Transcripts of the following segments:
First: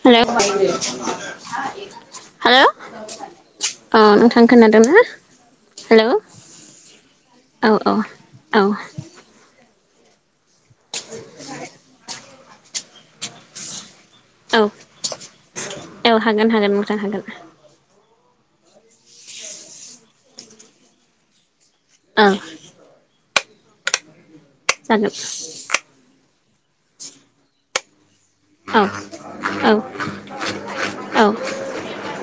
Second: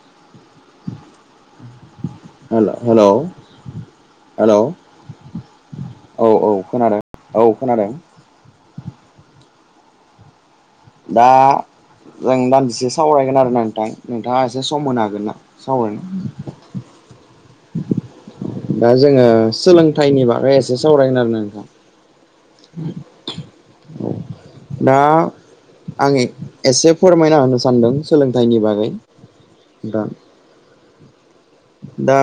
हेल' hello अ नोंथां hello खोनादोंना हेल' औ औ खोनादों खोनादों औ दा जों दान्दिसे सावरायगोन आरो ना नोंथां। नोंथाङा औ एसे सम होन हागोन ना सावरायना। हागोन नोंथा हागोन दा जोङो सोलोंथाइनि बागै एसे सावरायगोन आरोना नोंथां। ओ दा जागोन आं एसे फोरमायना होनो सानदों सोलोंथाइनि औ बागै औ दा औ दा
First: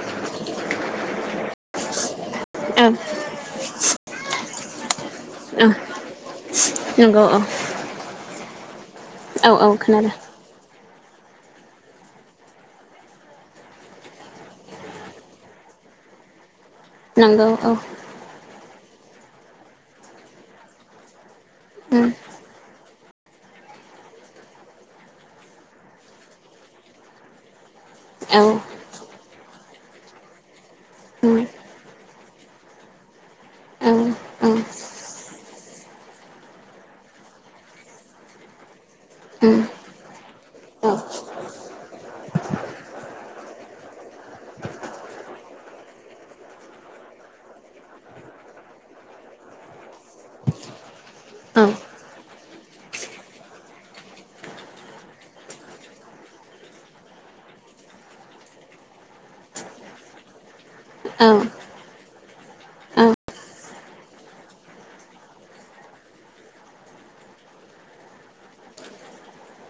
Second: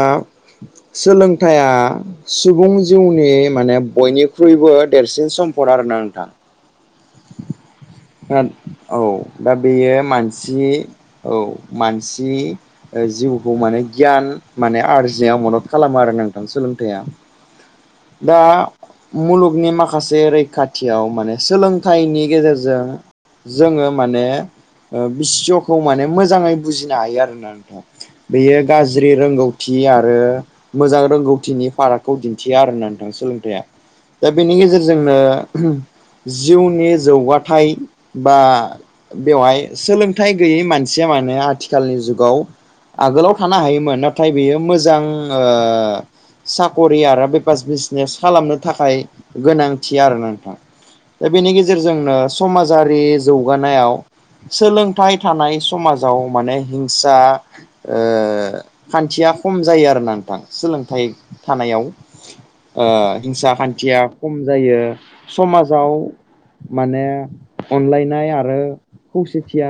सोलोंथाइया सुबुं औ जिउनि माने बयनिख्रुइबो देरसिन औ सम्पद आरोना नोंथां। नंगौ अ औ दा औ बेयो खोनादों मानसि औ मानसि ओ जिउखौ माने गियान माने आरजिनायाव मदद खालामो आरो नों थां सोलोंथाइया नंगौ औ दा मुलुगनि माखासे रैखाथियाव माने उम सोलोंथाइनि गेजेरजों जोङो माने बिस्वखौ माने मोजाङै बुजिनो हायो आरोना नोंथां औ बेयो गाज्रि रोंगौथि आरो मोजां उम रोंगौथिनि फारागखौ दिन्थिया आरोना नोंथां सोलोंथाइया। औ दा उम बेनि गेजेरजोंनो जिउनि जौगाथाय बा औ बेवहाय सोलोंथाइ गैयै मानसिया मानोे आथिखालनि जुगाव आगोलाव थानो हायोमोन नाथाय बेयो मोजां ओ साकरि आरो बेपास बिजनेस खालामनो थाखाय गोनांथि आरो नोंथां। दा बेनि औ गेजेरजोंनो समाजारि जौगानायाव सोलोंथाइ थानाय समाजाव माने हिंसा ओ खान्थिया खम जायो आरोना नोंथां सोलोंथाइ थानायाव। ओ औ हिंसा खान्थिया खम जायो समाजाव माने अनलायनाय आरो खौसेथिया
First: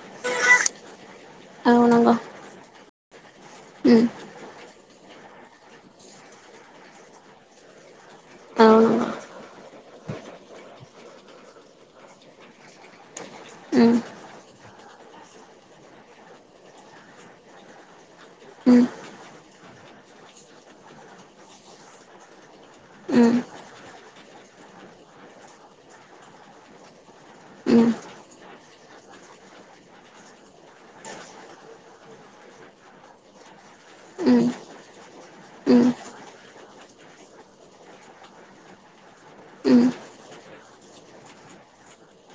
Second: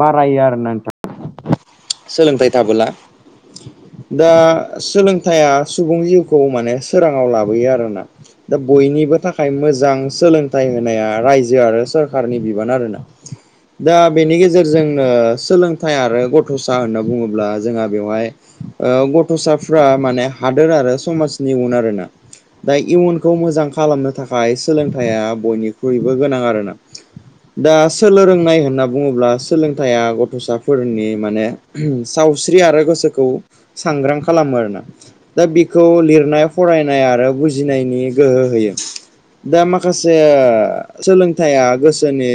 बारायो आरोना नोंथां। औ नंगौ सोलोंथाइ थाबोला। उम दा सोलोंथाइया सुबुं जिउखौ माने सोराङाव लाबोयो आरोना। दा औ नंगौ बयनिबो थाखाय मोजां सोलों थाइ होनाया रायजो आरो सोरखारनि बिबान आरोना उम दा बेनि गेजेरजोंनो सोलोंथाइ आरो गथ'सा होनना बुङोब्ला जोंहा बेवहाय उम ओ गथ'साफ्रा माने हादोर आरो समाजनि इयुन आरोना। दा उम इयुनखौ मोजां खालामनो थाखाय सोलोंथाइया बयनिख्रुइबो गोनां आरोना। दा उम सोलों रोंनाय होनना बुङोब्ला सोलोंथाइया गथ'साफोरनि माने सावस्रि आरो गोसोखौ सांग्रां खालामो आरोना। दा उम बेखौ लिरनाय फरायनाय आरो बुजिनायनि गोहो होयो दा उम माखासे सोलोंथाइया गोसोनि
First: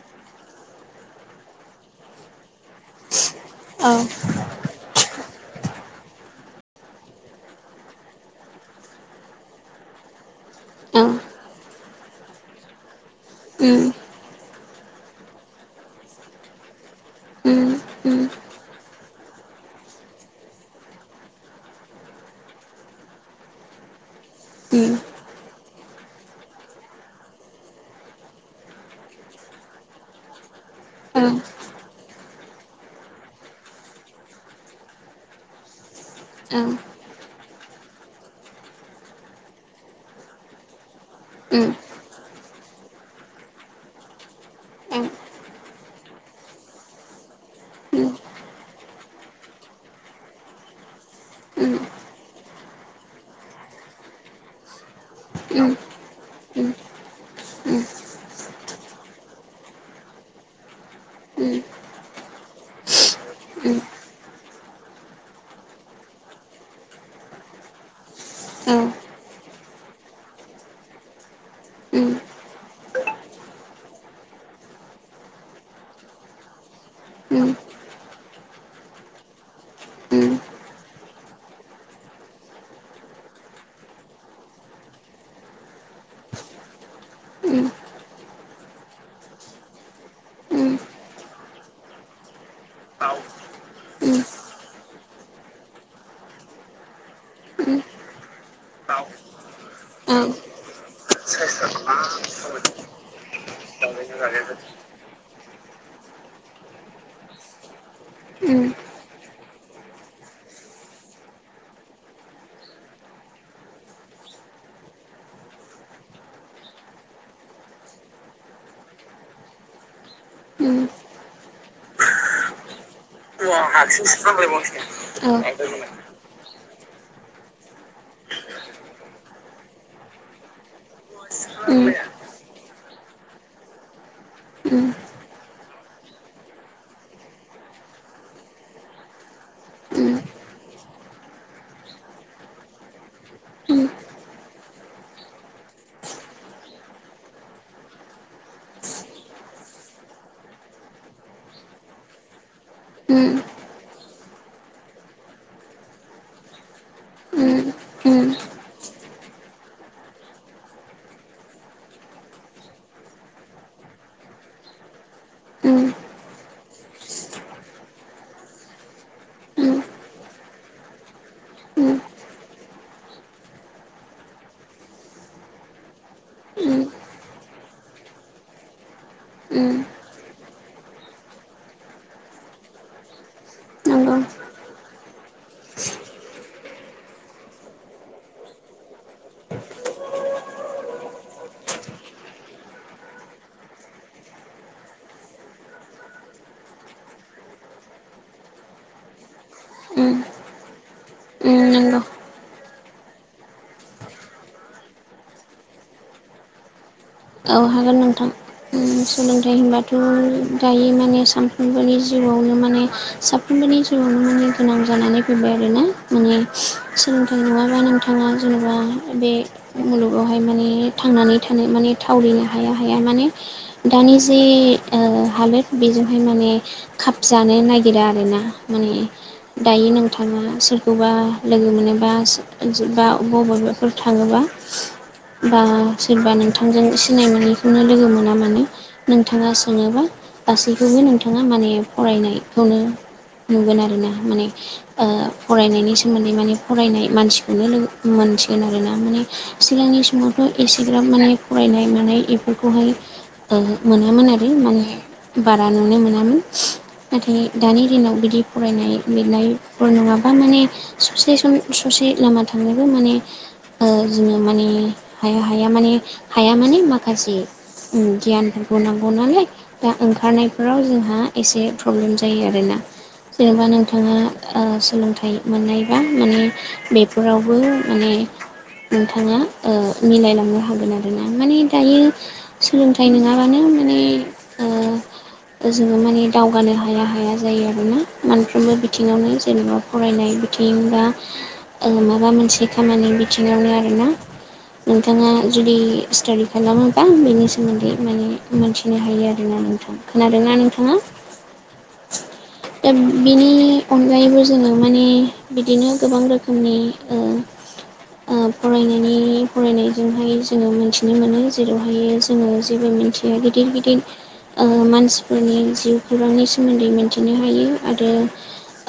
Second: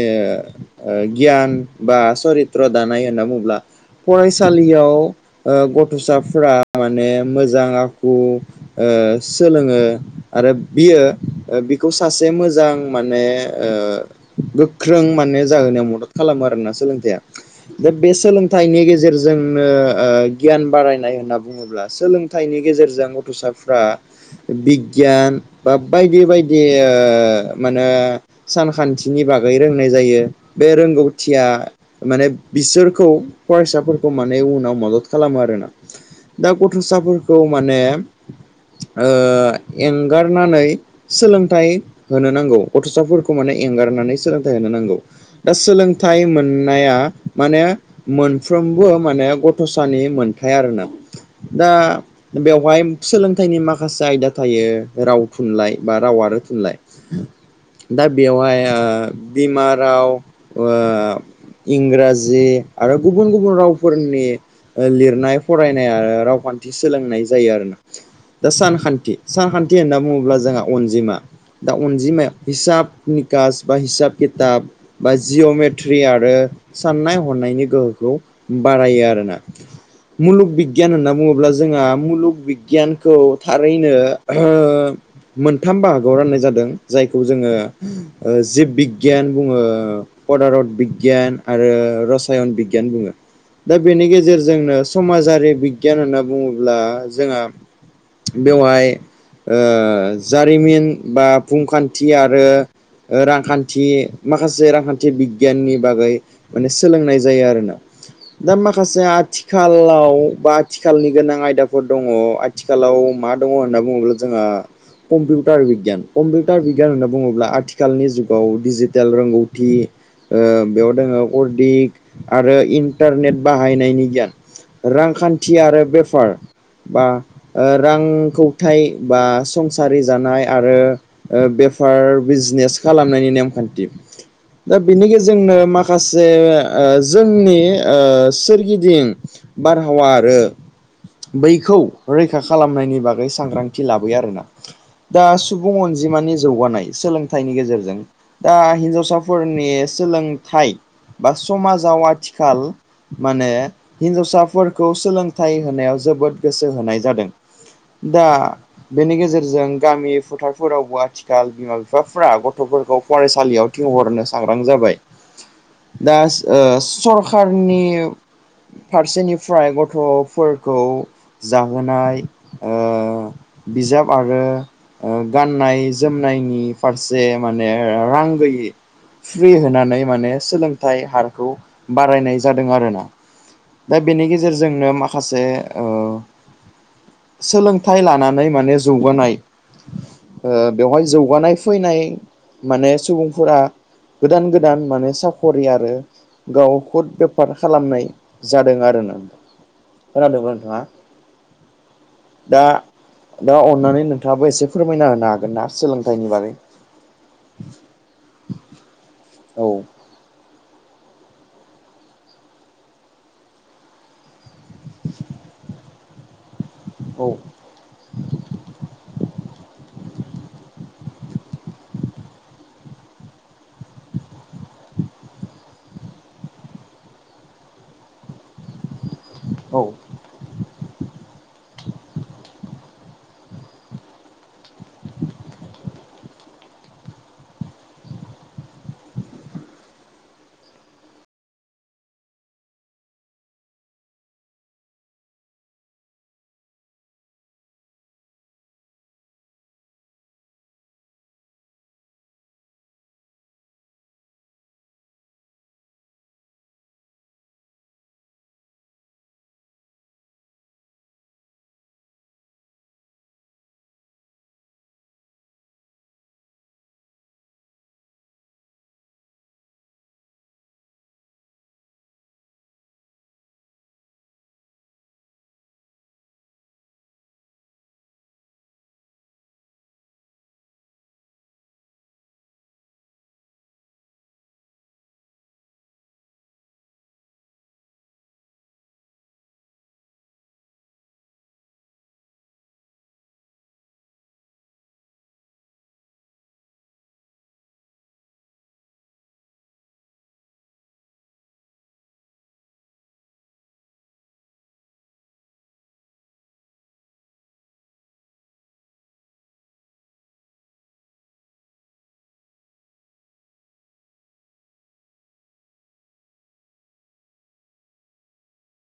गियान बा सरित्र दानाय होनना बुङोब्ला औ फरायसालियाव ओ गथ'साफोरा माने मोजां आखु ओ सोलोङो आरो उम बियो बिखौ सासे मो जां माने ओ उम गोख्रों माने जाहोनायाव मदद खालामो आरोना सोलोंथाइया उम दा बे सोलोंथाइनि गेजेरजोंनो ओ गियान बारायनाय होनना बुङोब्ला सोलोंथाइनि गेजेरजों गथ'साफ्रा उम बिगियान बा बायदि बायदि ओ माने सानखान्थिनि बागै रोंनाय जायो बे रोंगौथिया माने बिसोरखौ फरायसाफोरखौ माने उनाव मदद खालामो आरोना। दा औ गथ'साफोरखौ माने ओ एंगारनानै सोलोंथाइ होनो नांगौ गथ'साफोरखौ माने एंगारनानै सोलोंथाइ होनो नांगौ। दा सोलोंथाइ मोननाया माने मोनफ्रोमबो माने गथ'सानि मोनथाय आरोना। दा बेवहाय सोलोंथाइनि माखासे आयदा थायो। राव थुनलाइ बा बा राव आरो थुनलाइ। दा बेवहाय बिमा राव इंराजि आरो गुबुन गुबुन रावफोरनि लिरनाय फरायनाय आरो रावखान्थि सोलोंनाय जायो आरोना। दा सानखान्थि सानखान्थि होनना बुङोब्ला जोंहा अनजिमा दा अनजिमाया हिसाब निकास बा हिसाब खिथाब बा जिअ'मेट्रि आरो साननाय हनायनि गोहोखौ बारायो आरोना। मुलुग बि बिगियान होनना बुङोब्ला जोंहा मुलुग बिगियानखौ थारैनो मोनथाम बाहागोआव राननाय जादों। जायखौ जोङो जिब बिगियान बुङो पदारत बिगियान आरो रसायन बिगियान बुङो। दा बेनि गेजेरजोंनो समाजारि बिगियान होनना बुङोब्ला जोंहा बेवहाय जारिमिन बा भुमखान्थि आरो रांखान्थि माखासे रांखान्थि आथि बिगियाननि बागै माने सोलोंनाय जायो आरोना। दा माखासे आथिखाल आथिखालाव बा आथिखालनि गोनां आयदाफोर दङ। आथिखालाव मा दङ होनना बुङोब्ला जोंहा कम्पिउटार बिगियान, कम्पिउटार बिगियान होनना बुङोब्ला आथिखालनि जुगाव डिजिटेल रोंगौथि बेयाव नंगौ दोङो अरदिक आरो इन्टारनेट बाहायनायनि गियान रांखान्थि आरो बेफार बा रांखुंथाय बा संसारि जानाय आरो बेफार बिजनेस खालामनायनि नेमखान्थि। दा बिनि गेजेरनो माखासे जोंनि सोरगिदिं बारहावा आरो बैखौ रैखा खालामनायनि बागै सांग्रांथि लाबोयो आरोना। दा सुबुं अनजि जिमानि जौगानाय सोलोंथाइनि गेजेरजों। दा हिनजावसाफोरनि सोलोंथाइ बा समाजाव आथिखाल माने हिन्जावसाफोरखौ सोलोंथाइ होनायाव जोबोद गोसो होनाय जादों। दा बेनि गेजेरजों गामि फोथार फोरावबो आथिखाल बिमा बिफाफ्रा गथ'फोरखौ फरायसालियाव थिंहरनो सांग्रां जाबाय। दा सरखारनि फारसेनिफ्राय गथ'फोरखौ जाहोनाय बिजाब आरो गाननाय जोमनायनि फारसे माने रां गैयि फ्रि होनानै माने सोलोंथाइ हारखौ बारायनाय जादों आरोना। दा बेनि गेजेरजोंनो माखासे सोलोंथाइ लानानै माने जौगानाय ओ बेवहाय जौगानाय फैनाय माने सुबुंफोरा गोदान गोदान माने साखरि आरो गाव खुद बेफार खालामनाय जादों आरोना। खोनादोंना नोंथां? दा दा अननानै नोंथाङाबो एसे फोरमायना होनो हागोन ना सोलोंथाइनि बारै? औ हागोन नोंथां। सोलोंथाइ औ होनबाथ' दायो माने सामफ्रोमबोनि जिउआवनो माने साफ्रोमबोनि जिउआवनो माने गोनां जानानै फैबाय आरोना। माने औ सोलोंथाइ नङाबा नों थाङा जेनेबा बे मुलुगावहाय माने थांनानै थानो माने थावरिनो हाया हाया माने दानि जे हालोद बेजोंहाय माने खाबजानो नागिरा आरोना माने औ दायो नों थाङा सोरखौबा लोगो मोनोबा बाब बबेबाफोर थाङोबा। बा सोरबा नोंथांजों सिनाय मोनैखौनो लोगो मोना माने। नोंथाङा सोङोबा गासैखौबो नोंथाङा माने फरायनायखौनो नुगोन आरो ना माने फरायनायनि सोमोन्दै माने फरायनाय मानसिखौनो लोगो मोनसिगोन आरोना माने सिगांनि समावथ' एसेग्राब माने फरायनाय मानाय बेफोरखौहाय ओ मोनोमोन आरो माने बारा नुनो मोनामोन नाथाय दानि दिनाव बिदि फरायनाय लिरनायफोर नङाबा माने ससे सम ससे लामा थांनोबो माने जोङो माने हाया हाया माने हाया माने माखासे ओम गियान बुनांगौ [unintelligible] दा ओंखारनायफोराव जोंहा एसे प्रब्लेम जायो आरोना। जेनेबा नोंथाङा ओ सोलोंथाइ मोननायबा माने बेफोरावबो माने नोंथाङा मिलायलांनो हागोन आरो। आरोना माने दायो सोलोंथाइ नङाबानो माने जोङो मानि दावगानो हाया हाया जायो आरो आरोना मोनफ्रोमबो बिथिङावनो जेनेबा फरायनाय बिथिं बा माबा मोनसे खामानि बिथिङावनो आरोना नोंथाङा जुदि स्टाादि खालामोबा बेनि सोमोन्दै माने मोनथिनो हायो आरोना नोंथां खोनादोंना नोंथाङा [unintelligible] दा बिनि अनगायैबो जोङो माने बिदिनो गोबां रोखोमनि ओ ओ फरायनायनि फरायनायजोंहाय जोङो मोनसे बिनो मोनो जेरावहाय जोङो जेबो मिथिया गिदिर गिदिर मानसिफोरनि जिउ खौरांनि सोमोन्दै मिथिनो हायो आरो।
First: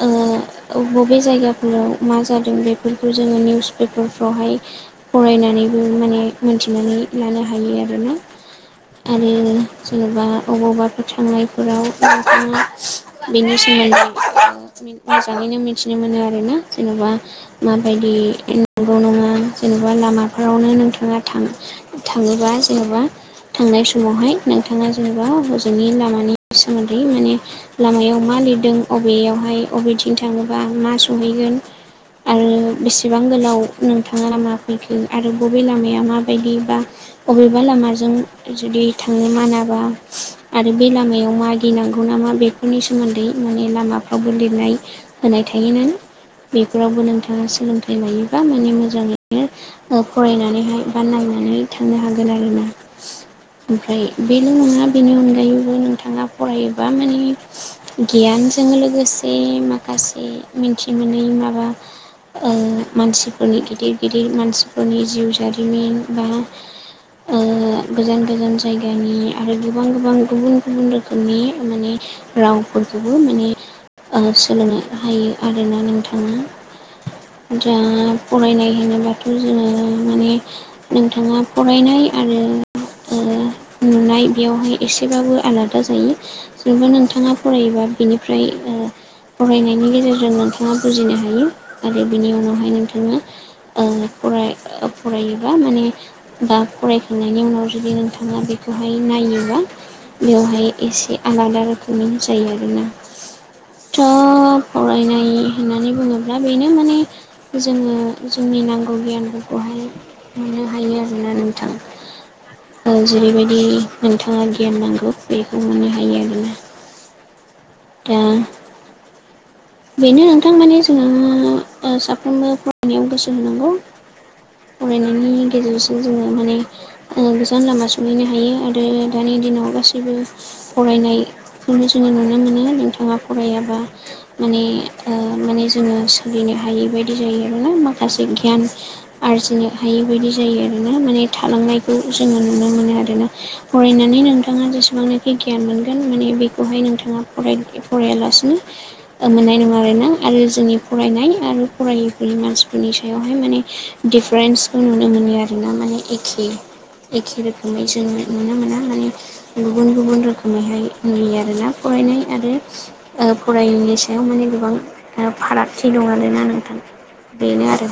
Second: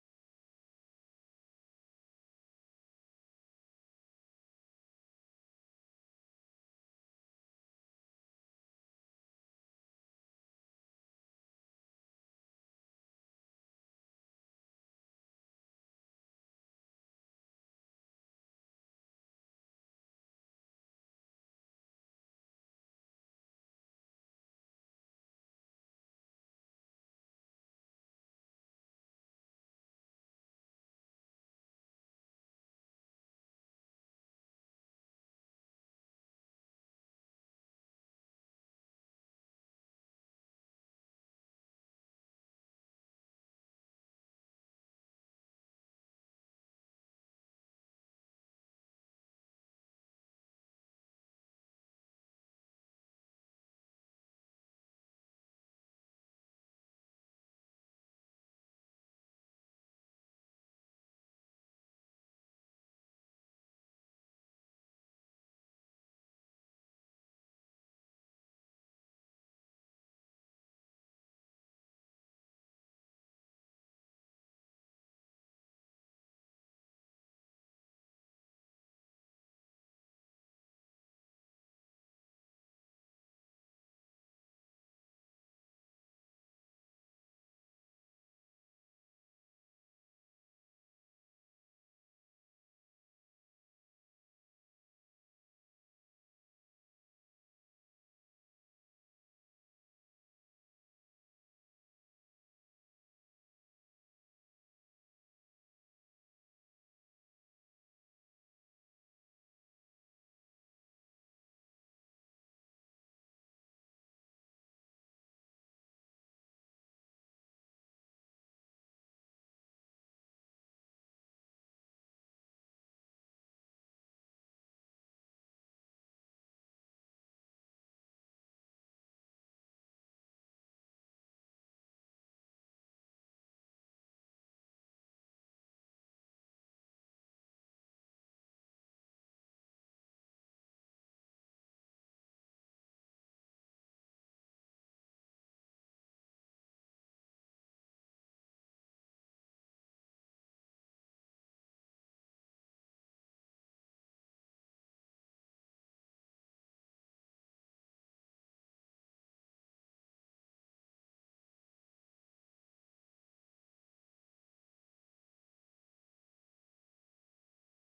ओं बबे जायगाफोराव मा जादों बेफोरखौ जोङो निउस पेपारफ्रावहाय फरायनानैबो माने मोनथिनानै लानो हायो आरोना आरो जेनेबा अबावबाफोर थांनायफोराव बिदिनो बिनि [inaudible] मोजाङैनो मिथिनो मोनो आरोना जेनबा माबायदि नंगौ नङा जेनेबा लामाफोरावनो नोंथाङा थाङो थाङोबा जेनबा थांनाय समावहाय नोंथाङा जेनेबा हजोंनि लामानि सोमोन्दै माने लामायाव मा लिरदों अबेयावहाय बबेथिं थाङोबा मा सहैगोन आरो बेसेबां गोलाव नोंथाङा लामा फैफिन आरो बबे लामाया माबायदि बा बबेबा लामाजों जुदि थांनो मानाबा आरो बे लामायाव मा गिनांगौ नामा बेफोरनि सोमोन्दै माने लामाफ्रावबो लिरनाय होनाय थायोनो बेफोरावबो नोंथाङा सोलोंथाइ लायोबा माने मोजाङैनो फरायनानैहाय बा नायनानै थांनो हागोन आरोना। ओमफ्राय बेल नङा बेनि अनगायैबो नोंथाङा फरायोबा माने गियानजों लोगोसे माखासे मिथि मोनै माबा ओ मानसिफोरनि गिदिर गिदिर मानसिफोरनि जिउ जारिमिन बा ओ गोजान गोजान जायगानि आरो गोबां गोबां गुबुन गुबुन रोखोमनि माने रावफोरखौबो माने ओ सोलोंनो हायो आरोना नोंथाङा दा फरायनाय होनोबाथ जोङो माने नोंथाङा फरायनाय आरो ओ नुनाय बेयावहाय एसेबाबो आलादा जायो जेनेबा नोंथाङा फरायोबा बिनिफ्राय ओ फरायनायनि गेजेरजों नोंथाङा बुजिनो हायो आरो बिनि उनावहाय नोंथाङा ओ फराय फरायोबा माने बा फरायखांनायनि उनाव जुदि नोंथाङा बेखौहाय नायोबा बेवहाय एसे आलादा रोखोमनि जायो आरोना। थ' फरायनाय होननानै बुङोब्ला बेनो माने जोङो जोंनि नांगौ गियानफोरखौहाय मोननो हायो। मोनो नोंथां। औ जेरैबायदि नोंथाङा गियान नांगौ बेखौ मोननो हायो आरोना। दा बेनो नोंथां माने जोंहा ओ साफ्रोमबो फरायनायाव गोसो होनांगौ। फरायनायनि गेजेरजों जोङो माने गोजान लामा सहैनो हायो आरो दानि दिनाव गासैबो फरायनायखौनो जोङो नुनो मोनो नोंथाङा फरायाबा माने ओ माने जोङो सोलिनो हायि बायदि जायो आरोना माखासे गियान आरजिनो हायै बायदि जायो आरोना माने थालांनायखौ जोङो नुनो मोनो आरोना। फरायनानै नोंथाङा जेसेबांनाखि गियान मोनगोन माने बेखौहाय नोंथाङा फराय फरायालासिनो मोननाय नङा आरोना आरो जोंनि फरायनाय आरो फरायफोरनि मानसिफोरनि सायावहाय माने डिफारेन्सखौ नुनो मोनो आरोना माने एखे एखे रोखोमै जोङो नुनो मोना माने गुबुन गुबुन रोखोमैहाय नुयो आरोना फरायनाय आरो ओ फरायैनि सायाव माने गोबां फारागथि दं आरोना नोंथां। बेनो आरो।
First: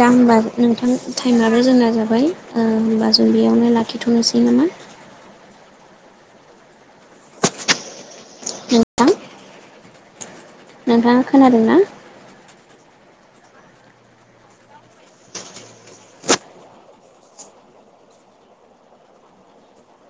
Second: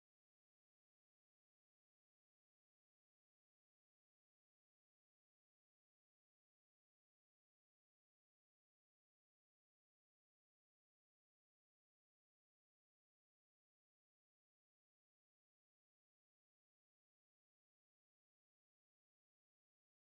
दा होमबा नोंथां टाइमाबो जोंना जाबाय ओ होमबा जों बेयावनो लाखिथ'नोसै नामा? नोंथां नोंथाङा खोनादों ना?